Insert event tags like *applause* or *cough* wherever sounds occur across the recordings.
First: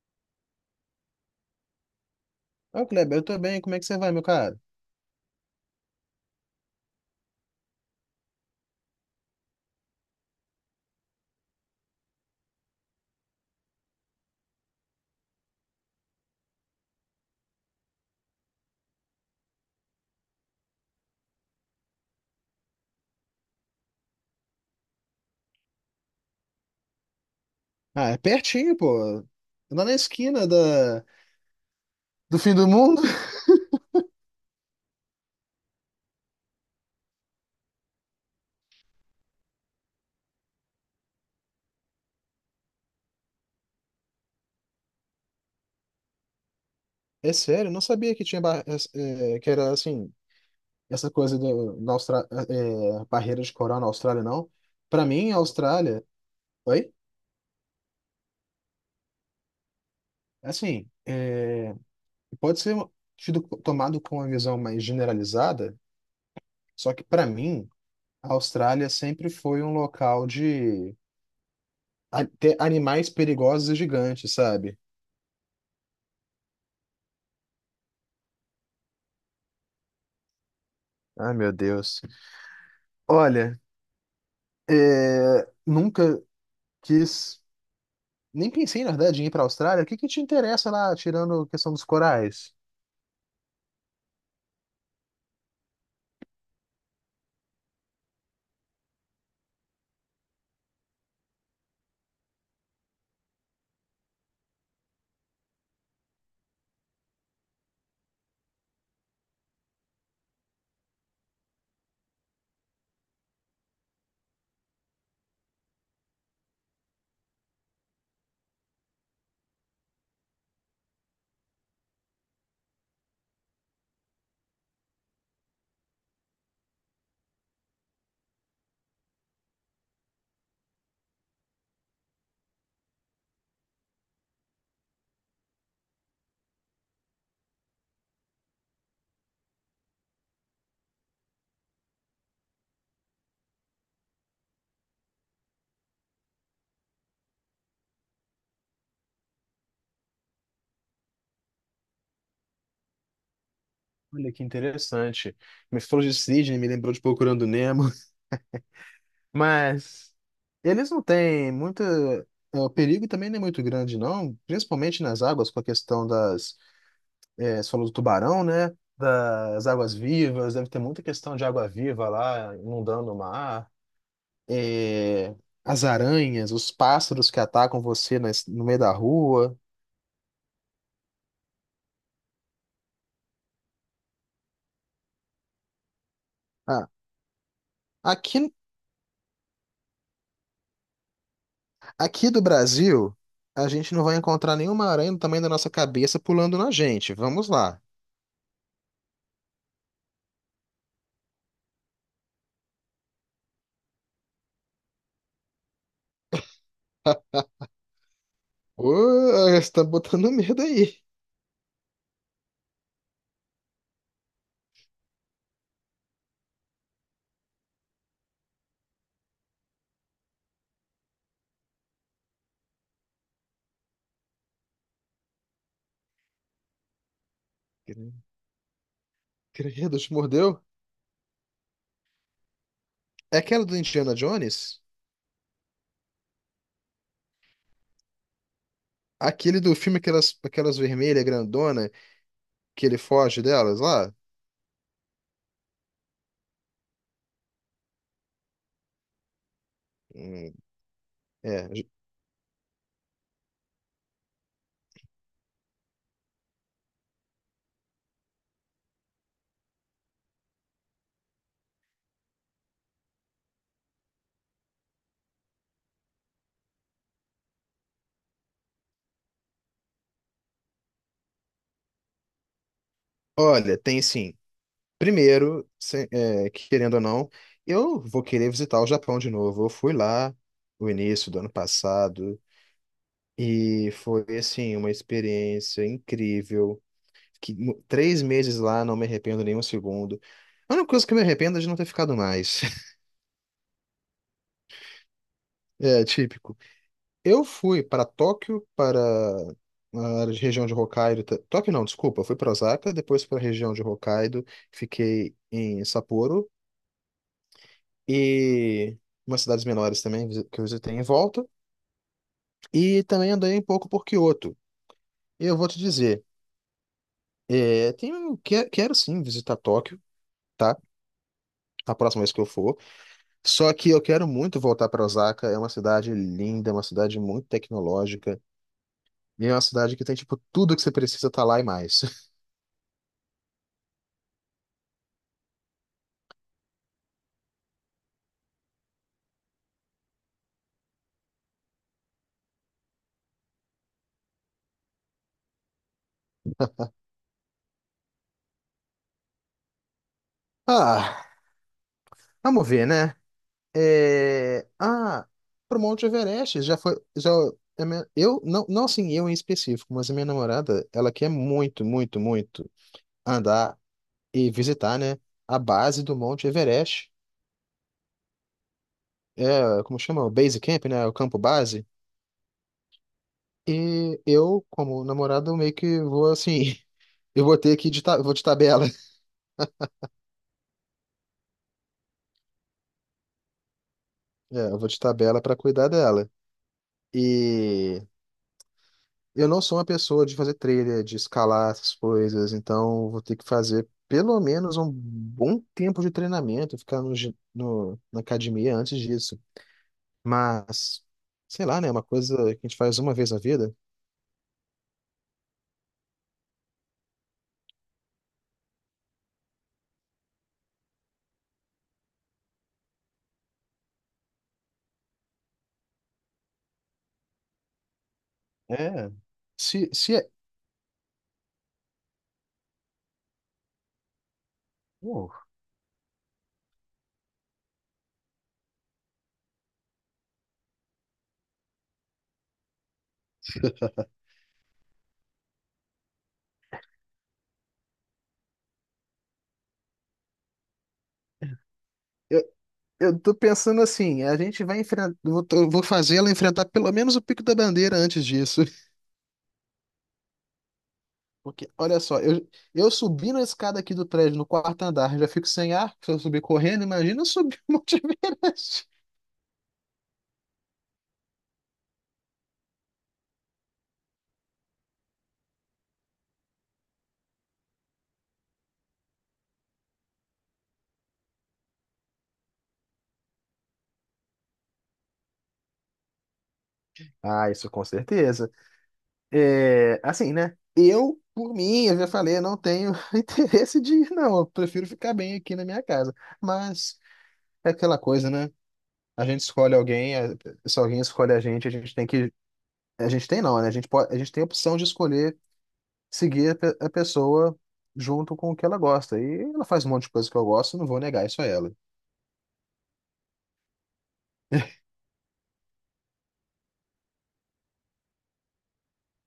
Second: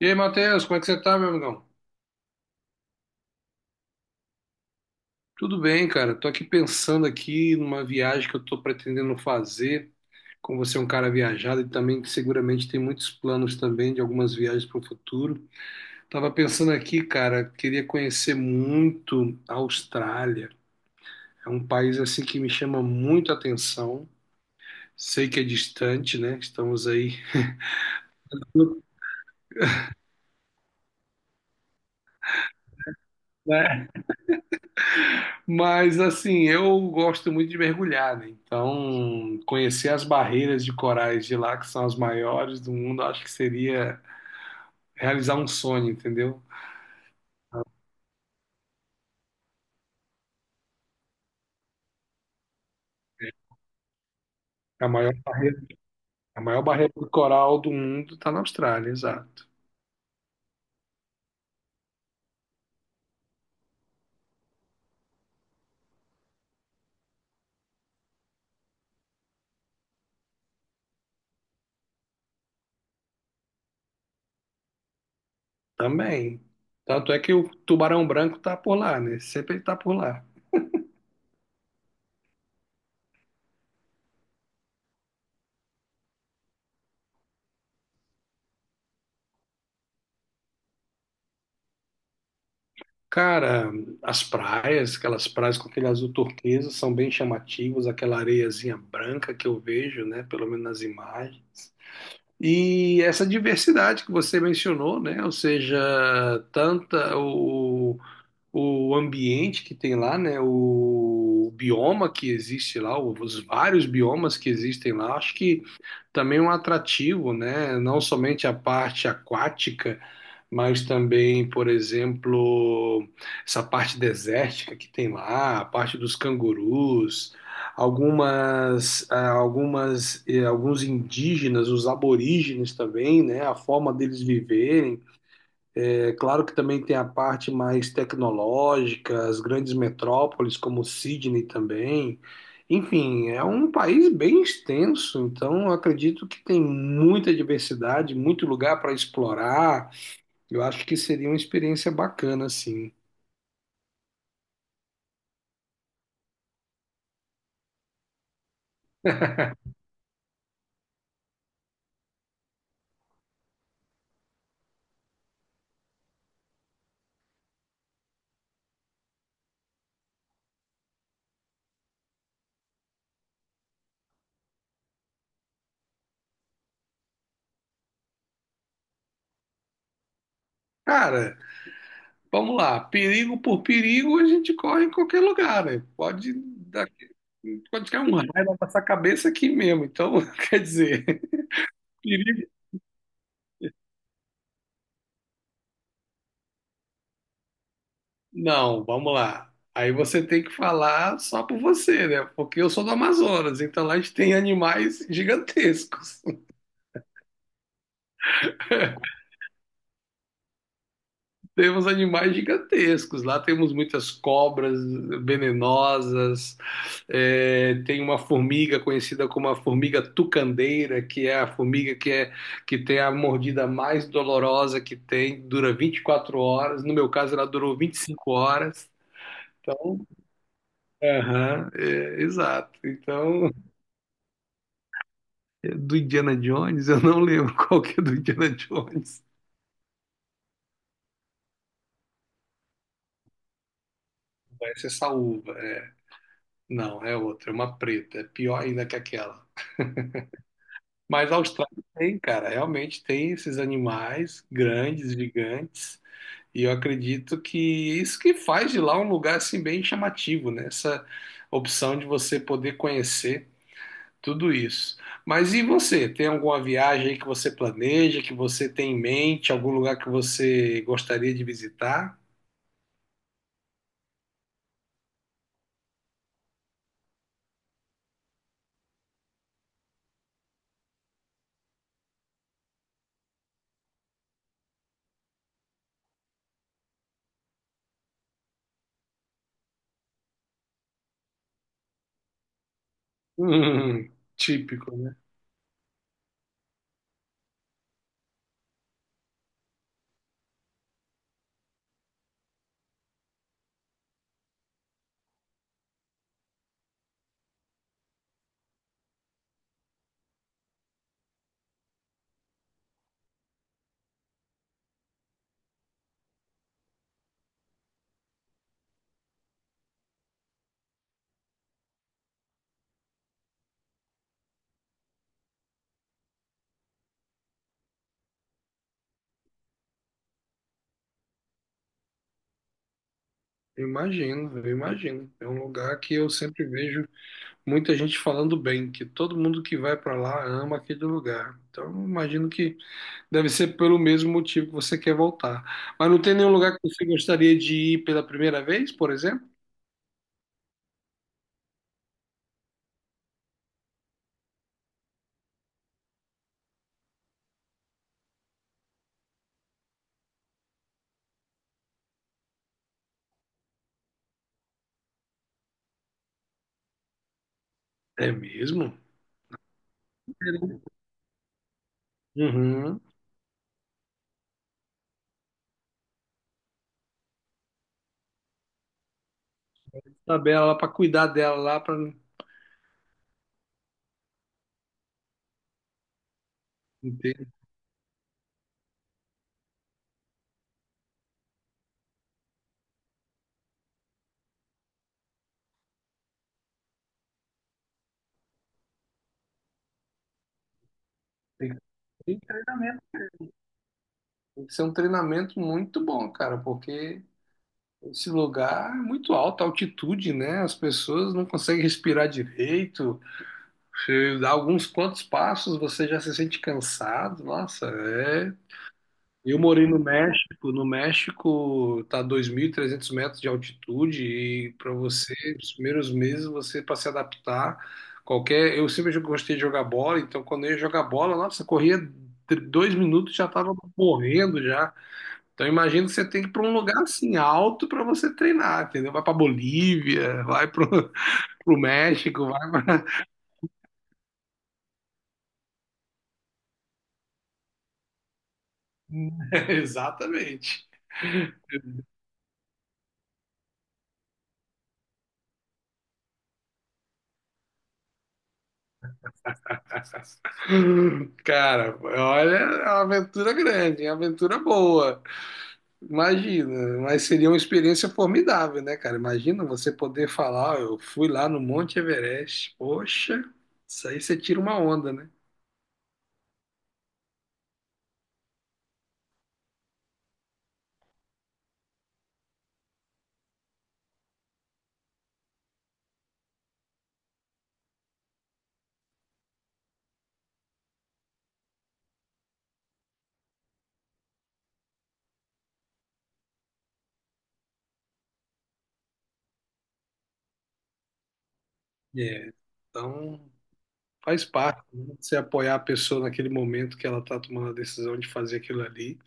E aí, Matheus, como é que você tá, meu amigão? Ô, Kleber, eu tô bem, como é que você vai, meu cara? Tudo bem, cara. Tô aqui pensando aqui numa viagem que eu tô pretendendo fazer. Como você é um cara viajado e também que seguramente tem muitos planos também de algumas viagens para o futuro. Tava pensando aqui, cara, queria conhecer muito a Austrália. É um país assim que me chama muito a atenção. Sei que é distante, né? Estamos aí. Ah, é pertinho, pô. Lá na esquina da... do fim do mundo. *laughs* Mas assim, eu gosto muito de mergulhar, né? Então, conhecer as barreiras de corais de lá, que são as maiores do mundo, acho que seria realizar um sonho, entendeu? É sério, eu não sabia que tinha bar... que era assim, essa coisa da Austra... é, barreira de coral na Austrália, não. É A Pra maior mim, a barreira, Austrália. a maior barreira Oi? do coral do mundo está na Austrália, exato. Assim, é, pode ser tido, tomado com uma visão mais generalizada, só que pra mim, a Austrália sempre foi um local de ter animais perigosos e gigantes, sabe? Também. Tanto é que o tubarão branco está por lá, né? Sempre ele está por lá. Ai, meu Deus. Olha. É, nunca quis, nem pensei, na verdade, em ir para a Austrália. O que que te interessa lá, tirando a questão dos corais? Cara, as praias, aquelas praias com aquele azul turquesa, são bem chamativas, aquela areiazinha branca que eu vejo, né? Pelo menos nas imagens. E essa diversidade que você mencionou, né? Ou seja, tanta o, o ambiente que tem lá, né? O bioma que existe lá, os vários biomas que existem lá, acho que também é um atrativo, né? Não somente a parte aquática, mas também, por exemplo, essa parte desértica que tem lá, a parte dos cangurus, algumas, ah, algumas, eh, alguns indígenas, os aborígenes também, né? A forma deles viverem. É claro que também tem a parte mais tecnológica, as grandes metrópoles como Sydney também. Enfim, é um país bem extenso, então eu acredito que tem muita diversidade, muito lugar para explorar. Eu acho que seria uma experiência bacana, assim. Olha que interessante. Me falou de Sydney, me lembrou de Procurando Nemo. *laughs* Mas eles não têm muita. O perigo também não é muito grande, não, principalmente nas águas, com a questão das. É, você falou do tubarão, né? Das águas vivas, deve ter muita questão de água viva lá inundando o mar. é, as aranhas, os pássaros que atacam você no meio da rua. Cara, vamos lá, perigo por perigo a gente corre em qualquer lugar, né? Dar, Ah, Pode cair um raio aqui, na nossa cabeça aqui mesmo, então *laughs* quer dizer, aqui do perigo Brasil, a gente não vai encontrar nenhuma aranha do tamanho da nossa cabeça pulando na gente. Vamos lá. Não, vamos lá. Aí você tem que falar só por você, né? Porque eu sou do Amazonas, então lá a gente tem animais gigantescos. Ô, *laughs* você tá botando medo aí. Temos animais gigantescos. Lá temos muitas cobras venenosas, é, tem uma formiga conhecida como a formiga tucandeira, que é a formiga que tem a mordida mais dolorosa que tem, dura 24 horas. No meu caso, ela durou vinte e Cre- cinco horas. Credo, Então, te mordeu? aham, é, exato. É Então, aquela do Indiana Jones? do Indiana Jones, eu não lembro *laughs* qual que é do Indiana Jones. Aquele do filme, aquelas vermelhas grandona que ele foge delas lá? Essa é saúva, é. Não, é outra, é uma preta, é pior ainda que aquela. Hum, Mas a é. Austrália tem, cara, realmente tem esses animais grandes, gigantes, e eu acredito que isso que faz de lá um lugar assim bem chamativo, né? Essa opção de você poder conhecer tudo isso. Mas e você? Tem alguma viagem aí que você planeja, que você tem em mente, algum lugar que você gostaria de visitar? Olha, tem sim. Primeiro, é, querendo ou não, eu vou querer visitar o Japão de novo. Eu fui lá no início do ano passado e foi, assim, uma experiência incrível. Que, três meses lá, não me arrependo nem um segundo. A única coisa que eu me arrependo é de não ter ficado mais. *laughs* *laughs* Típico, né? É típico. Eu fui para Tóquio, para a região de Hokkaido. Tóquio não, desculpa. Eu fui para Osaka, depois para a região de Hokkaido. Fiquei em Sapporo e umas cidades menores também que eu visitei em volta. E também andei um pouco por Kyoto. E eu vou te dizer, quero sim visitar Tóquio, tá? A próxima vez que eu for. Só que eu quero muito voltar para Osaka. É uma cidade linda, uma cidade muito tecnológica. E é uma cidade que tem, tipo, tudo que você precisa tá lá e mais. *laughs* Eu imagino, eu imagino. É um lugar que eu sempre vejo muita gente falando bem, que todo mundo que vai pra lá ama aquele lugar. Então, eu imagino que deve ser pelo mesmo motivo que você quer voltar. Mas não tem nenhum lugar que você gostaria de ir pela primeira vez, por exemplo? Ah, vamos ver, né? É... Ah, pro Monte Everest já foi. Já... Eu, não, não assim, eu em específico, mas a minha namorada, ela quer muito, muito, muito andar e visitar, né? A base do Monte Everest. É mesmo? É, como chama? O Base Camp, né? O campo base. Uhum. E eu, como namorado, meio que vou assim. *laughs* Eu vou ter vou de tabela. *laughs* Tabela lá para cuidar dela lá para É, eu vou de tabela pra cuidar dela. tem Eu não sou uma pessoa de fazer trilha, de escalar essas coisas, então vou ter que fazer pelo menos um bom tempo de treinamento, ficar na academia antes disso. Mas, sei lá, né? Uma coisa tem que ter que a gente faz treinamento. uma vez na vida. Tem que ser um treinamento muito bom, cara, porque esse lugar é muito alto, a altitude, né? As pessoas não conseguem respirar direito. Você dá alguns quantos passos, você já se sente cansado. Nossa, é. É. Eu morei Se, no se é- México. No México tá 2.300 metros de altitude e para Pô, você, nos primeiros meses, você para se adaptar, qualquer. Eu sempre gostei de jogar bola, então quando eu ia jogar bola, nossa, corria 2 minutos já estava morrendo já. Então imagino que você tem que ir para um lugar assim alto para você treinar, entendeu? Vai para Bolívia, vai para o *laughs* eu, México, vai para... eu tô pensando assim, a gente vai enfrentar. Eu vou fazer ela enfrentar pelo menos o Pico da Bandeira antes disso. *laughs* Exatamente. Porque, olha só, eu subi na escada aqui do prédio, no quarto andar, já fico sem ar, se eu subir correndo, imagina eu subir o Monte Everest. Cara, olha, é uma aventura grande, é uma aventura boa. Imagina, mas seria uma experiência formidável, né, cara? Imagina você poder falar, "Ó, eu fui lá no Monte Everest. Poxa, isso aí você tira uma onda, né? Ah, isso com certeza. É, assim, né? Eu, por mim, eu já falei, eu não tenho *laughs* interesse de ir, não. Eu prefiro ficar bem aqui na minha casa. Mas é aquela coisa, né? A gente escolhe alguém, se alguém escolhe a gente tem que. A gente tem não, né? A gente pode, a gente tem a opção de escolher seguir a a pessoa junto com o que ela gosta. E ela faz um monte de coisa que eu gosto, não vou negar isso a ela. É. Então, faz parte, né? Você apoiar a pessoa naquele momento que ela está tomando a decisão de fazer aquilo ali.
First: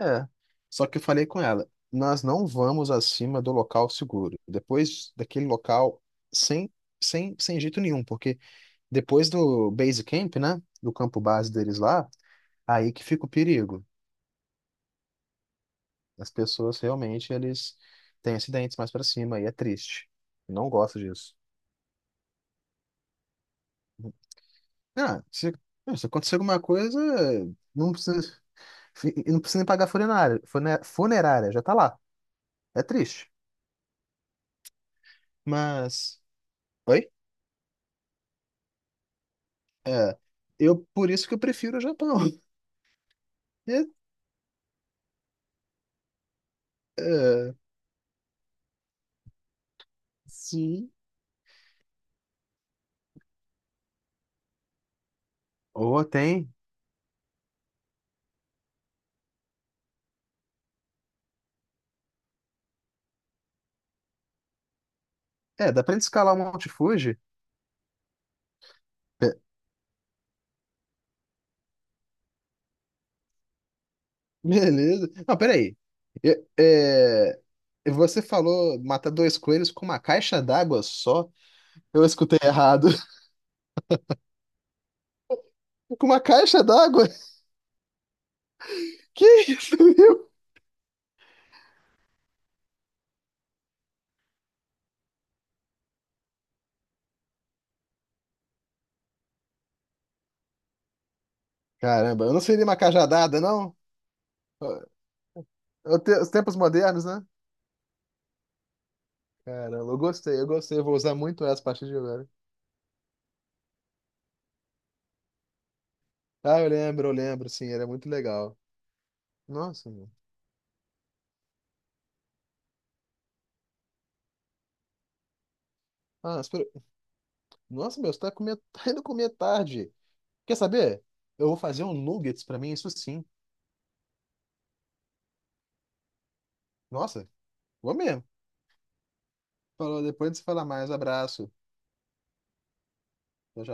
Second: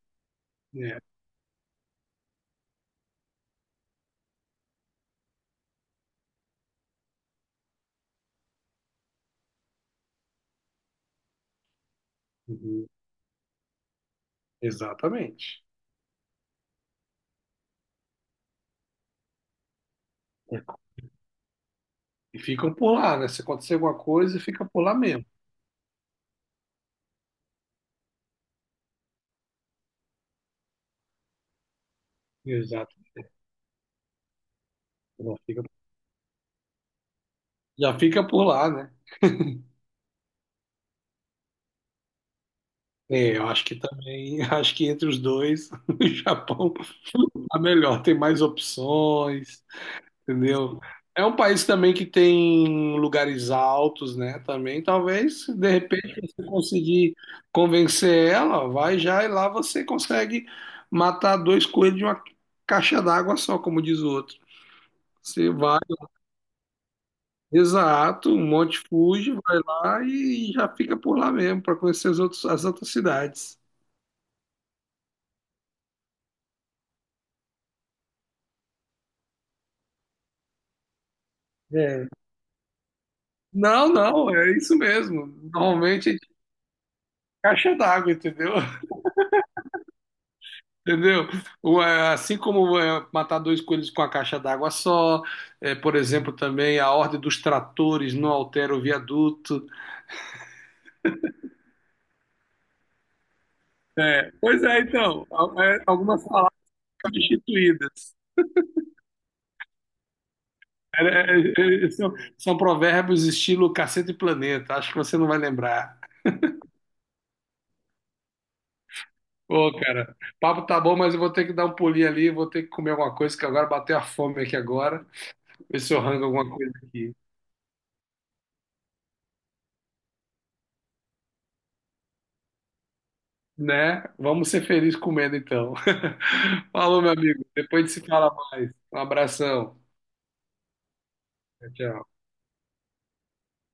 É. Só que Né? eu falei com ela, nós não vamos acima do local seguro. Depois daquele local, sem, sem jeito nenhum, porque depois do base camp, né, do campo base deles lá, Uhum. aí que fica o perigo. Exatamente. As pessoas realmente, eles têm acidentes mais pra cima e é triste. É. Não gosto disso. E ficam por lá, né? Se acontecer alguma coisa, fica por lá Ah, mesmo. Se acontecer alguma coisa, não precisa, não precisa nem pagar funerária, funerária, já tá lá. É Exato. triste. Já fica, Mas... Oi? Já fica por lá, né? É, eu por isso que eu prefiro o Japão. *laughs* É, eu acho que É, também, *laughs* acho que entre os dois, *laughs* o Japão é, tá melhor, tem mais opções. Entendeu? sim. É um país também que tem lugares altos, né? Também, talvez, de Ou repente, você tem. conseguir convencer ela, vai já e lá você consegue matar dois coelhos de uma caixa d'água só, como diz o outro. Você É, vai, dá pra gente escalar o Monte Fuji? exato, um monte fuge, Pe- vai lá e já fica por lá mesmo, para conhecer as outras cidades. Beleza. Não, peraí. Eu- é, você falou matar dois coelhos com uma caixa d'água só? Eu É. escutei errado. *laughs* Não, não, é isso mesmo. Com Normalmente é de uma caixa d'água? *laughs* caixa d'água, entendeu? Que isso, meu? Entendeu? Assim como é, matar dois coelhos com a caixa d'água só, é, por exemplo, também a ordem dos tratores não altera o viaduto. Caramba, eu não seria uma cajadada, não? É, pois é, então, al- é, algumas Os palavras tempos modernos, né? substituídas. Caramba, eu gostei. Eu vou É, usar muito essa a é, partir é, de são, agora. são provérbios estilo Cacete e Planeta, acho que você não vai lembrar. Ah, eu lembro, sim, era muito legal. Ô, Nossa. cara, papo tá bom, mas eu vou ter que dar um pulinho ali, vou ter que comer alguma coisa, que agora bateu a fome aqui agora. Ver se eu rango Ah, alguma coisa espera- aqui. Nossa, meu, você tá, comer... *laughs* tá indo comer tarde. Quer saber? Eu vou fazer um nuggets pra mim, isso sim. Né? Vamos ser felizes comendo então. *laughs* Falou, meu Nossa, amigo. Depois a vou gente se mesmo. fala mais. Um abração. Falou, depois você fala mais. Abraço. Tchau, tchau. Tchau, tchau.